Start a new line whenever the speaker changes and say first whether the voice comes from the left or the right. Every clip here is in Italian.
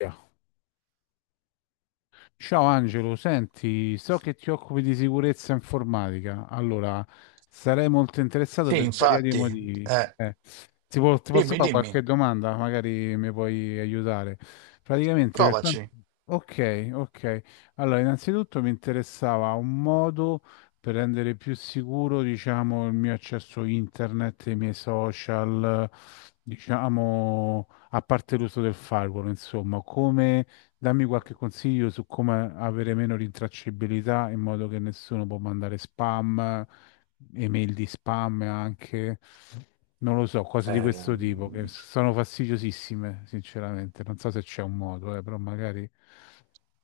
left: Yeah. Ciao Angelo, senti, so che ti occupi di sicurezza informatica, allora sarei molto interessato
right: Sì,
left: per svariati
right: infatti,
left: motivi.
right: eh,
left: Eh, ti posso
right: dimmi,
left: fare qualche
right: dimmi,
left: domanda? Magari mi puoi aiutare. Praticamente,
right: provaci.
left: ok, ok. Allora, innanzitutto mi interessava un modo per rendere più sicuro, diciamo, il mio accesso internet, i miei social, diciamo, a parte l'uso del firewall, insomma, come. Dammi qualche consiglio su come avere meno rintracciabilità in modo che nessuno può mandare spam, email di spam anche, non lo so, cose di
right: Ehm,
left: questo tipo che sono fastidiosissime, sinceramente. Non so se c'è un modo, però magari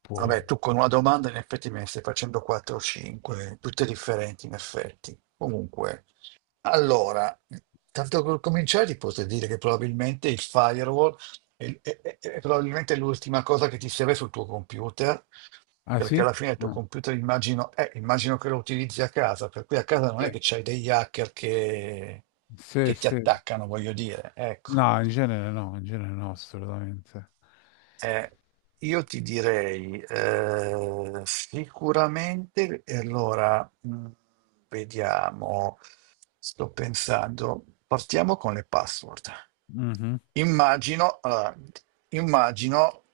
left: puoi.
right: vabbè, tu con una domanda in effetti me ne stai facendo 4 o 5, tutte differenti in effetti. Comunque, allora, tanto per cominciare ti posso dire che probabilmente il firewall è probabilmente l'ultima cosa che ti serve sul tuo computer,
left: Ah
right: perché
left: sì?
right: alla fine il tuo
left: Ah.
right: computer immagino che lo utilizzi a casa, per cui a casa non è
left: Sì.
right: che c'hai degli hacker che
left: Sì,
right: che ti
left: sì.
right: attaccano, voglio dire, ecco.
left: No, in genere no, in genere no, assolutamente.
right: Eh, io ti direi sicuramente, e allora vediamo, sto pensando, partiamo con le password.
left: Mhm.
right: Allora, immagino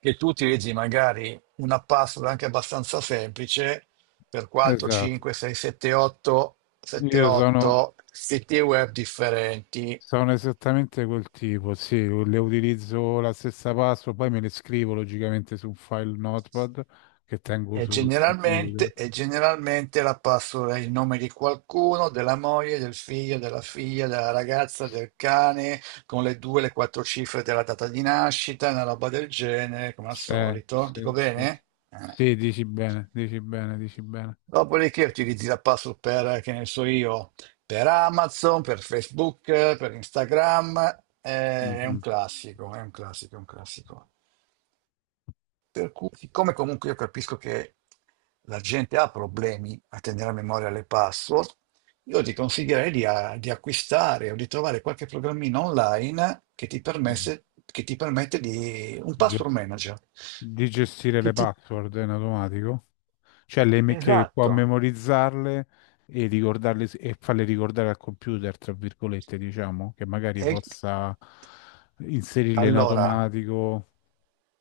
right: che tu utilizzi magari una password anche abbastanza semplice per 4,
left: Esatto.
right: 5, 6, 7, 8, 7,
left: Io sono
right: 8 siti web differenti.
left: Sono esattamente quel tipo, sì, le utilizzo la stessa password, poi me le scrivo logicamente su un file Notepad che tengo sul computer.
right: E generalmente la password è il nome di qualcuno, della moglie, del figlio, della figlia, della ragazza, del cane, con le due, le quattro cifre della data di nascita, una roba del genere, come al
left: Sì,
right: solito.
left: sì,
right: Dico
left: sì. Sì,
right: bene?
left: sì, dici bene, dici bene, dici bene.
right: Dopodiché utilizzi la password per, che ne so io, per Amazon, per Facebook, per Instagram. È un
left: Mhm,
right: classico, è un classico, è un classico. Per cui, siccome comunque io capisco che la gente ha problemi a tenere a memoria le password, io ti consiglierei di acquistare o di trovare qualche programmino online
left: mhm.
right: che ti permette di un
left: Ge-
right: password manager.
left: Di gestire
right: Che
left: le
right: ti,
left: password in automatico, cioè che può
right: esatto.
left: memorizzarle e ricordarle e farle ricordare al computer, tra virgolette, diciamo, che magari
right: E,
left: possa inserirle in
right: allora,
left: automatico.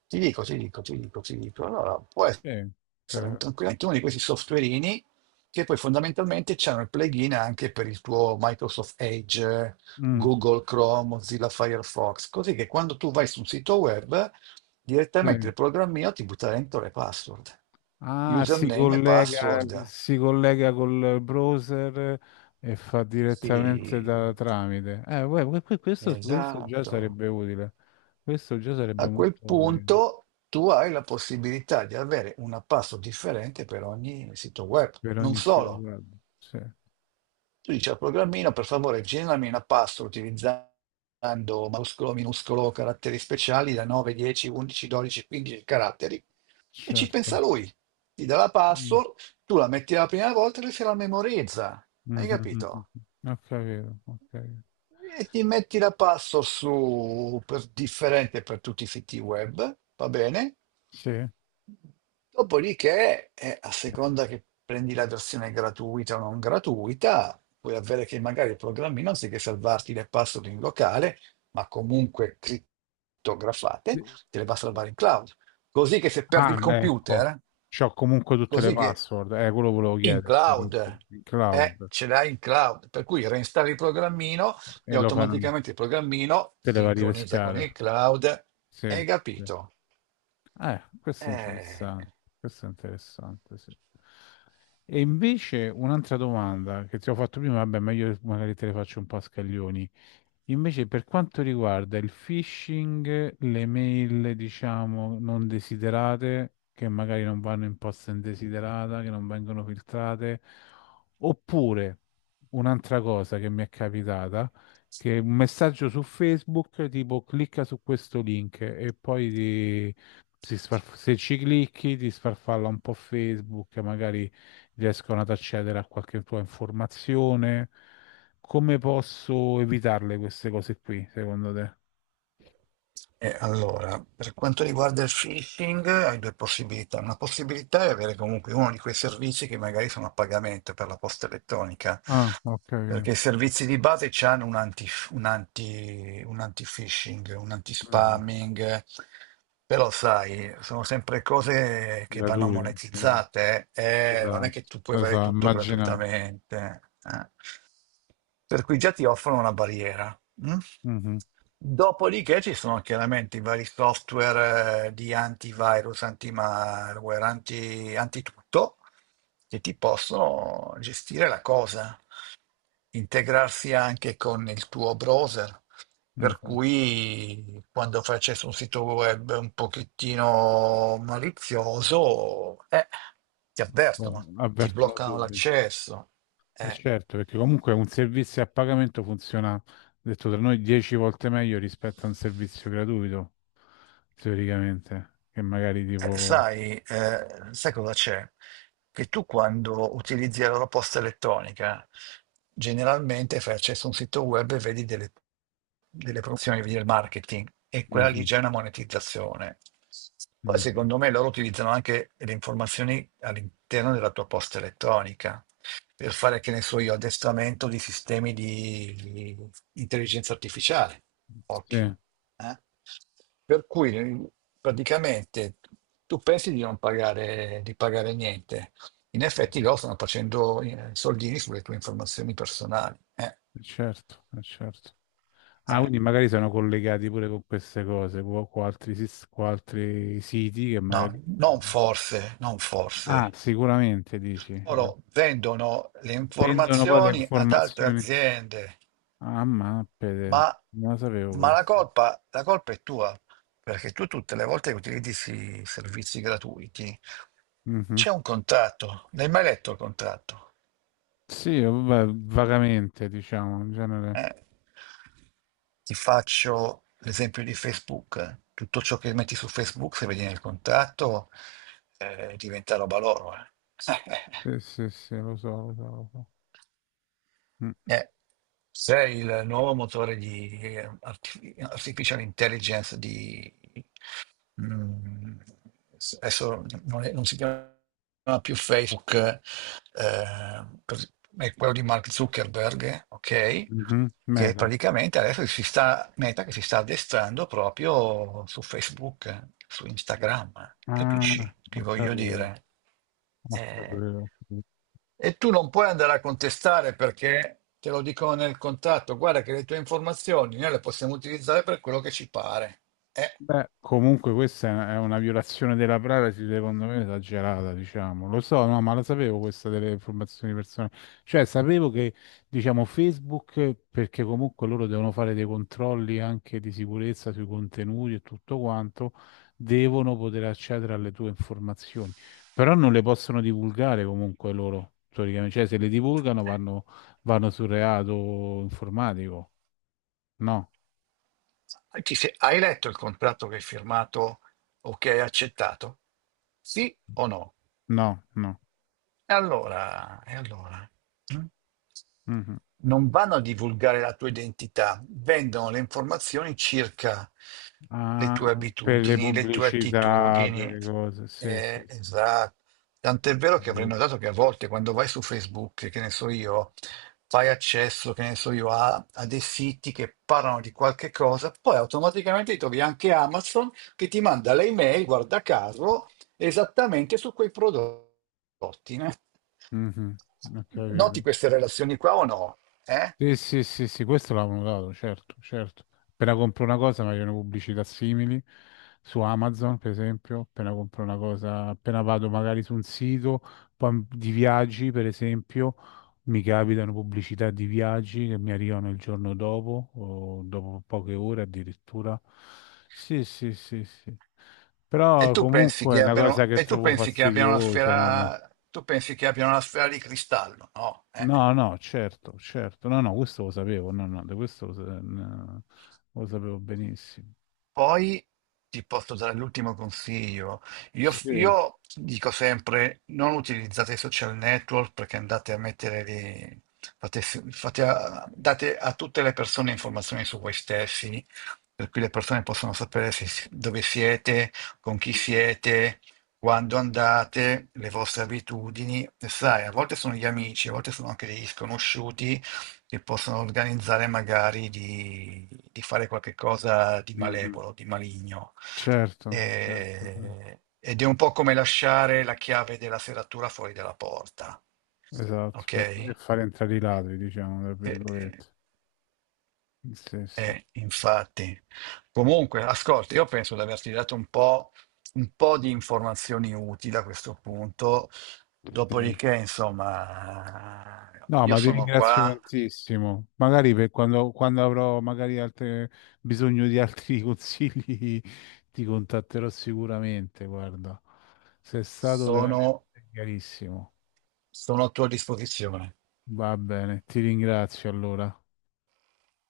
right: ti dico, ti dico, ti dico, ti dico. Allora, può
left: Sì.
right: essere
left: Cioè,
right: tranquillamente uno di questi softwareini che poi fondamentalmente c'hanno il plugin anche per il tuo Microsoft Edge,
left: mm,
right: Google Chrome, Mozilla Firefox, così che quando tu vai su un sito web, direttamente
left: sì.
right: il programmino ti butta dentro le password,
left: Ah,
right: username e password.
left: si collega col browser e fa
right: Sì,
left: direttamente da tramite. Uè, questo, questo già
right: esatto.
left: sarebbe utile. Questo già sarebbe
right: A
left: molto
right: quel
left: utile
right: punto tu hai la possibilità di avere una password differente per ogni sito web.
left: per
right: Non
left: ogni
right: solo,
left: situazione. Sì,
right: tu dici al programmino, per favore, generami una password utilizzando maiuscolo, minuscolo, caratteri speciali da 9, 10, 11, 12, 15 caratteri. E ci pensa
left: certo.
right: lui. Ti dà la
left: Mm.
right: password, tu la metti la prima volta e lui se la memorizza. Hai
left: Mhm.
right: capito?
left: Ho capito, ho capito.
right: E ti metti la password differente per tutti i siti web, va bene?
left: Sì.
right: Dopodiché, a seconda che prendi la versione gratuita o non gratuita, puoi avere che magari il programmino, anziché salvarti le password in locale, ma comunque crittografate,
left: Sì.
right: te le va a salvare in cloud. Così che se perdi
left: Ah,
right: il
left: ecco.
right: computer,
left: C'ho comunque tutte le
right: così che
left: password. Quello volevo
right: in
left: chiederti.
right: cloud,
left: Questo. Il cloud.
right: ce l'hai in cloud, per cui reinstalli il programmino
left: E
right: e
left: lo fai.
right: automaticamente il programmino
left: Te le va a
right: sincronizza con
left: ripescare.
right: il cloud.
left: Sì,
right: Hai
left: sì.
right: capito?
left: Questo è
right: Eh.
left: interessante. Questo è interessante, sì. E invece un'altra domanda che ti ho fatto prima, vabbè, meglio magari te le faccio un po' a scaglioni. Invece, per quanto riguarda il phishing, le mail, diciamo, non desiderate, che magari non vanno in posta indesiderata, che non vengono filtrate, oppure un'altra cosa che mi è capitata, che è un messaggio su Facebook tipo clicca su questo link e poi se ci clicchi ti sfarfalla un po' Facebook, magari riescono ad accedere a qualche tua informazione, come posso evitarle queste cose qui, secondo te?
right: E allora, per quanto riguarda il phishing, hai due possibilità. Una possibilità è avere comunque uno di quei servizi che magari sono a pagamento per la posta elettronica,
left: Ah, ok.
right: perché i servizi di base hanno un anti-phishing, un
left: Mhm.
right: anti-spamming, però sai, sono sempre cose che vanno
left: Gratuite,
right: monetizzate, non è
left: esatto.
right: che tu puoi avere
left: Esatto,
right: tutto
left: immaginavo.
right: gratuitamente. eh. Per cui già ti offrono una barriera. Mm?
left: Mhm,
right: Dopodiché ci sono chiaramente i vari software di antivirus, antimalware, antitutto, che ti possono gestire la cosa, integrarsi anche con il tuo browser, per
left: mhm.
right: cui quando fai accesso a un sito web un pochettino malizioso, ti
left: Poi
right: avvertono, ti
left: avvertono
right: bloccano
left: subito.
right: l'accesso.
left: E
right: eh.
left: certo, perché comunque un servizio a pagamento funziona, detto tra noi, 10 volte meglio rispetto a un servizio gratuito, teoricamente, che magari
right: Eh,
left: tipo...
right: sai, eh, sai cosa c'è? Che tu quando utilizzi la loro posta elettronica, generalmente fai accesso a un sito web e vedi delle promozioni, vedi il marketing, e quella lì
left: Mhm,
right: già è una monetizzazione. Poi
left: mhm.
right: secondo me loro utilizzano anche le informazioni all'interno della tua posta elettronica per fare, che ne so io, addestramento di sistemi di intelligenza artificiale.
left: Sì,
right: Occhio. eh. Per cui praticamente tu pensi di non pagare, di pagare niente. In effetti
left: mhm.
right: loro stanno facendo soldini sulle tue informazioni personali.
left: Certo, certo. Ah,
right: Eh.
left: quindi magari sono collegati pure con queste cose, con altri, con altri siti che
right: No,
left: magari...
right: non forse, non forse.
left: Ah, sicuramente dici. Eh.
right: Loro vendono le
left: Vendono poi le
right: informazioni ad altre
left: informazioni.
right: aziende,
left: Ah, ma
right: ma,
left: pede, non lo sapevo
right: ma
left: questo.
right: la colpa è tua, perché tu tutte le volte che utilizzi servizi gratuiti
left: Mhm.
right: c'è un contratto. L'hai mai letto il contratto?
left: Sì, vabbè, vagamente, diciamo, in genere.
right: Eh? Ti faccio l'esempio di Facebook. Tutto ciò che metti su Facebook, se vedi nel contratto, diventa roba loro.
left: Sì, sì, sì, lo so, lo so, lo so. Mm,
right: Eh, Sei il nuovo motore di artificial intelligence di... mm, adesso non si chiama più Facebook, eh, cos- è quello di Mark Zuckerberg, ok?
left: mhm,
right: Che
left: Meta.
right: praticamente adesso si sta, Meta che si sta addestrando proprio su Facebook, su Instagram, capisci
left: Ah,
right: che
left: ho
right: voglio
left: capito,
right: dire? Eh,
left: ho capito.
right: e tu non puoi andare a contestare perché te lo dicono nel contratto, guarda che le tue informazioni noi le possiamo utilizzare per quello che ci pare. Eh,
left: Beh, comunque questa è una violazione della privacy, secondo me, esagerata, diciamo. Lo so, no, ma la sapevo questa delle informazioni personali. Cioè, sapevo che, diciamo, Facebook, perché comunque loro devono fare dei controlli anche di sicurezza sui contenuti e tutto quanto, devono poter accedere alle tue informazioni. Però non le possono divulgare comunque loro, teoricamente. Cioè, se le divulgano vanno, vanno sul reato informatico. No,
right: hai letto il contratto che hai firmato o che hai accettato? Sì o no?
left: no, no.
right: E allora, e allora? Mm?
left: Mhm.
right: Non vanno a divulgare la tua identità, vendono le informazioni circa le tue
left: Ah, per le
right: abitudini, le tue
left: pubblicità, per
right: attitudini.
left: le cose, sì, sì, sì.
right: Esatto.
left: Ho
right: Tant'è vero che avrei
left: capito.
right: notato che a volte quando vai su Facebook, che ne so io, fai accesso, che ne so io, a dei siti che parlano di qualche cosa, poi automaticamente trovi anche Amazon che ti manda le email, guarda caso, esattamente su quei prodotti. Né?
left: Mhm, ho
right: Noti
left: capito.
right: queste relazioni qua o no? Eh?
left: Sì, sì, sì, sì, questo l'avevo notato, certo, certo. Appena compro una cosa mi arrivano pubblicità simili su Amazon, per esempio, appena compro una cosa, appena vado magari su un sito poi di viaggi, per esempio, mi capitano pubblicità di viaggi che mi arrivano il giorno dopo o dopo poche ore addirittura. Sì, sì, sì, sì.
right: E
left: Però
right: tu pensi
left: comunque è
right: che
left: una cosa
right: abbiano,
left: che
right: e tu
left: trovo
right: pensi che abbiano una
left: fastidiosa.
right: sfera, tu pensi che abbiano una sfera di cristallo? No, eh?
left: No, no, certo, certo, no, no, questo lo sapevo, no, no, di questo no, lo sapevo benissimo.
right: Poi ti posso dare l'ultimo consiglio. Io,
left: Sì,
right: io dico sempre: non utilizzate i social network perché andate a mettere lì, date a tutte le persone informazioni su voi stessi, per cui le persone possono sapere dove siete, con chi
left: mhm,
right: siete, quando andate, le vostre abitudini. E sai, a volte sono gli amici, a volte sono anche degli sconosciuti che possono organizzare magari di fare qualche cosa di
left: mhm.
right: malevolo, di maligno.
left: Certo, certo, sì.
right: Ed è un po' come lasciare la chiave della serratura fuori dalla porta.
left: Esatto,
right: Ok?
left: e far entrare i ladri, diciamo, tra
right: Eh,
left: virgolette. Sì, sì, sì.
right: infatti. Comunque, ascolta, io penso di averti dato un po' di informazioni utili a questo punto.
left: Sì.
right: Dopodiché, insomma,
left: No,
right: io
left: ma ti
right: sono
left: ringrazio
right: qua,
left: tantissimo. Magari per quando avrò magari bisogno di altri consigli, ti contatterò sicuramente, guarda. Sei stato veramente
right: sono
left: chiarissimo.
right: sono a tua disposizione.
left: Va bene, ti ringrazio allora.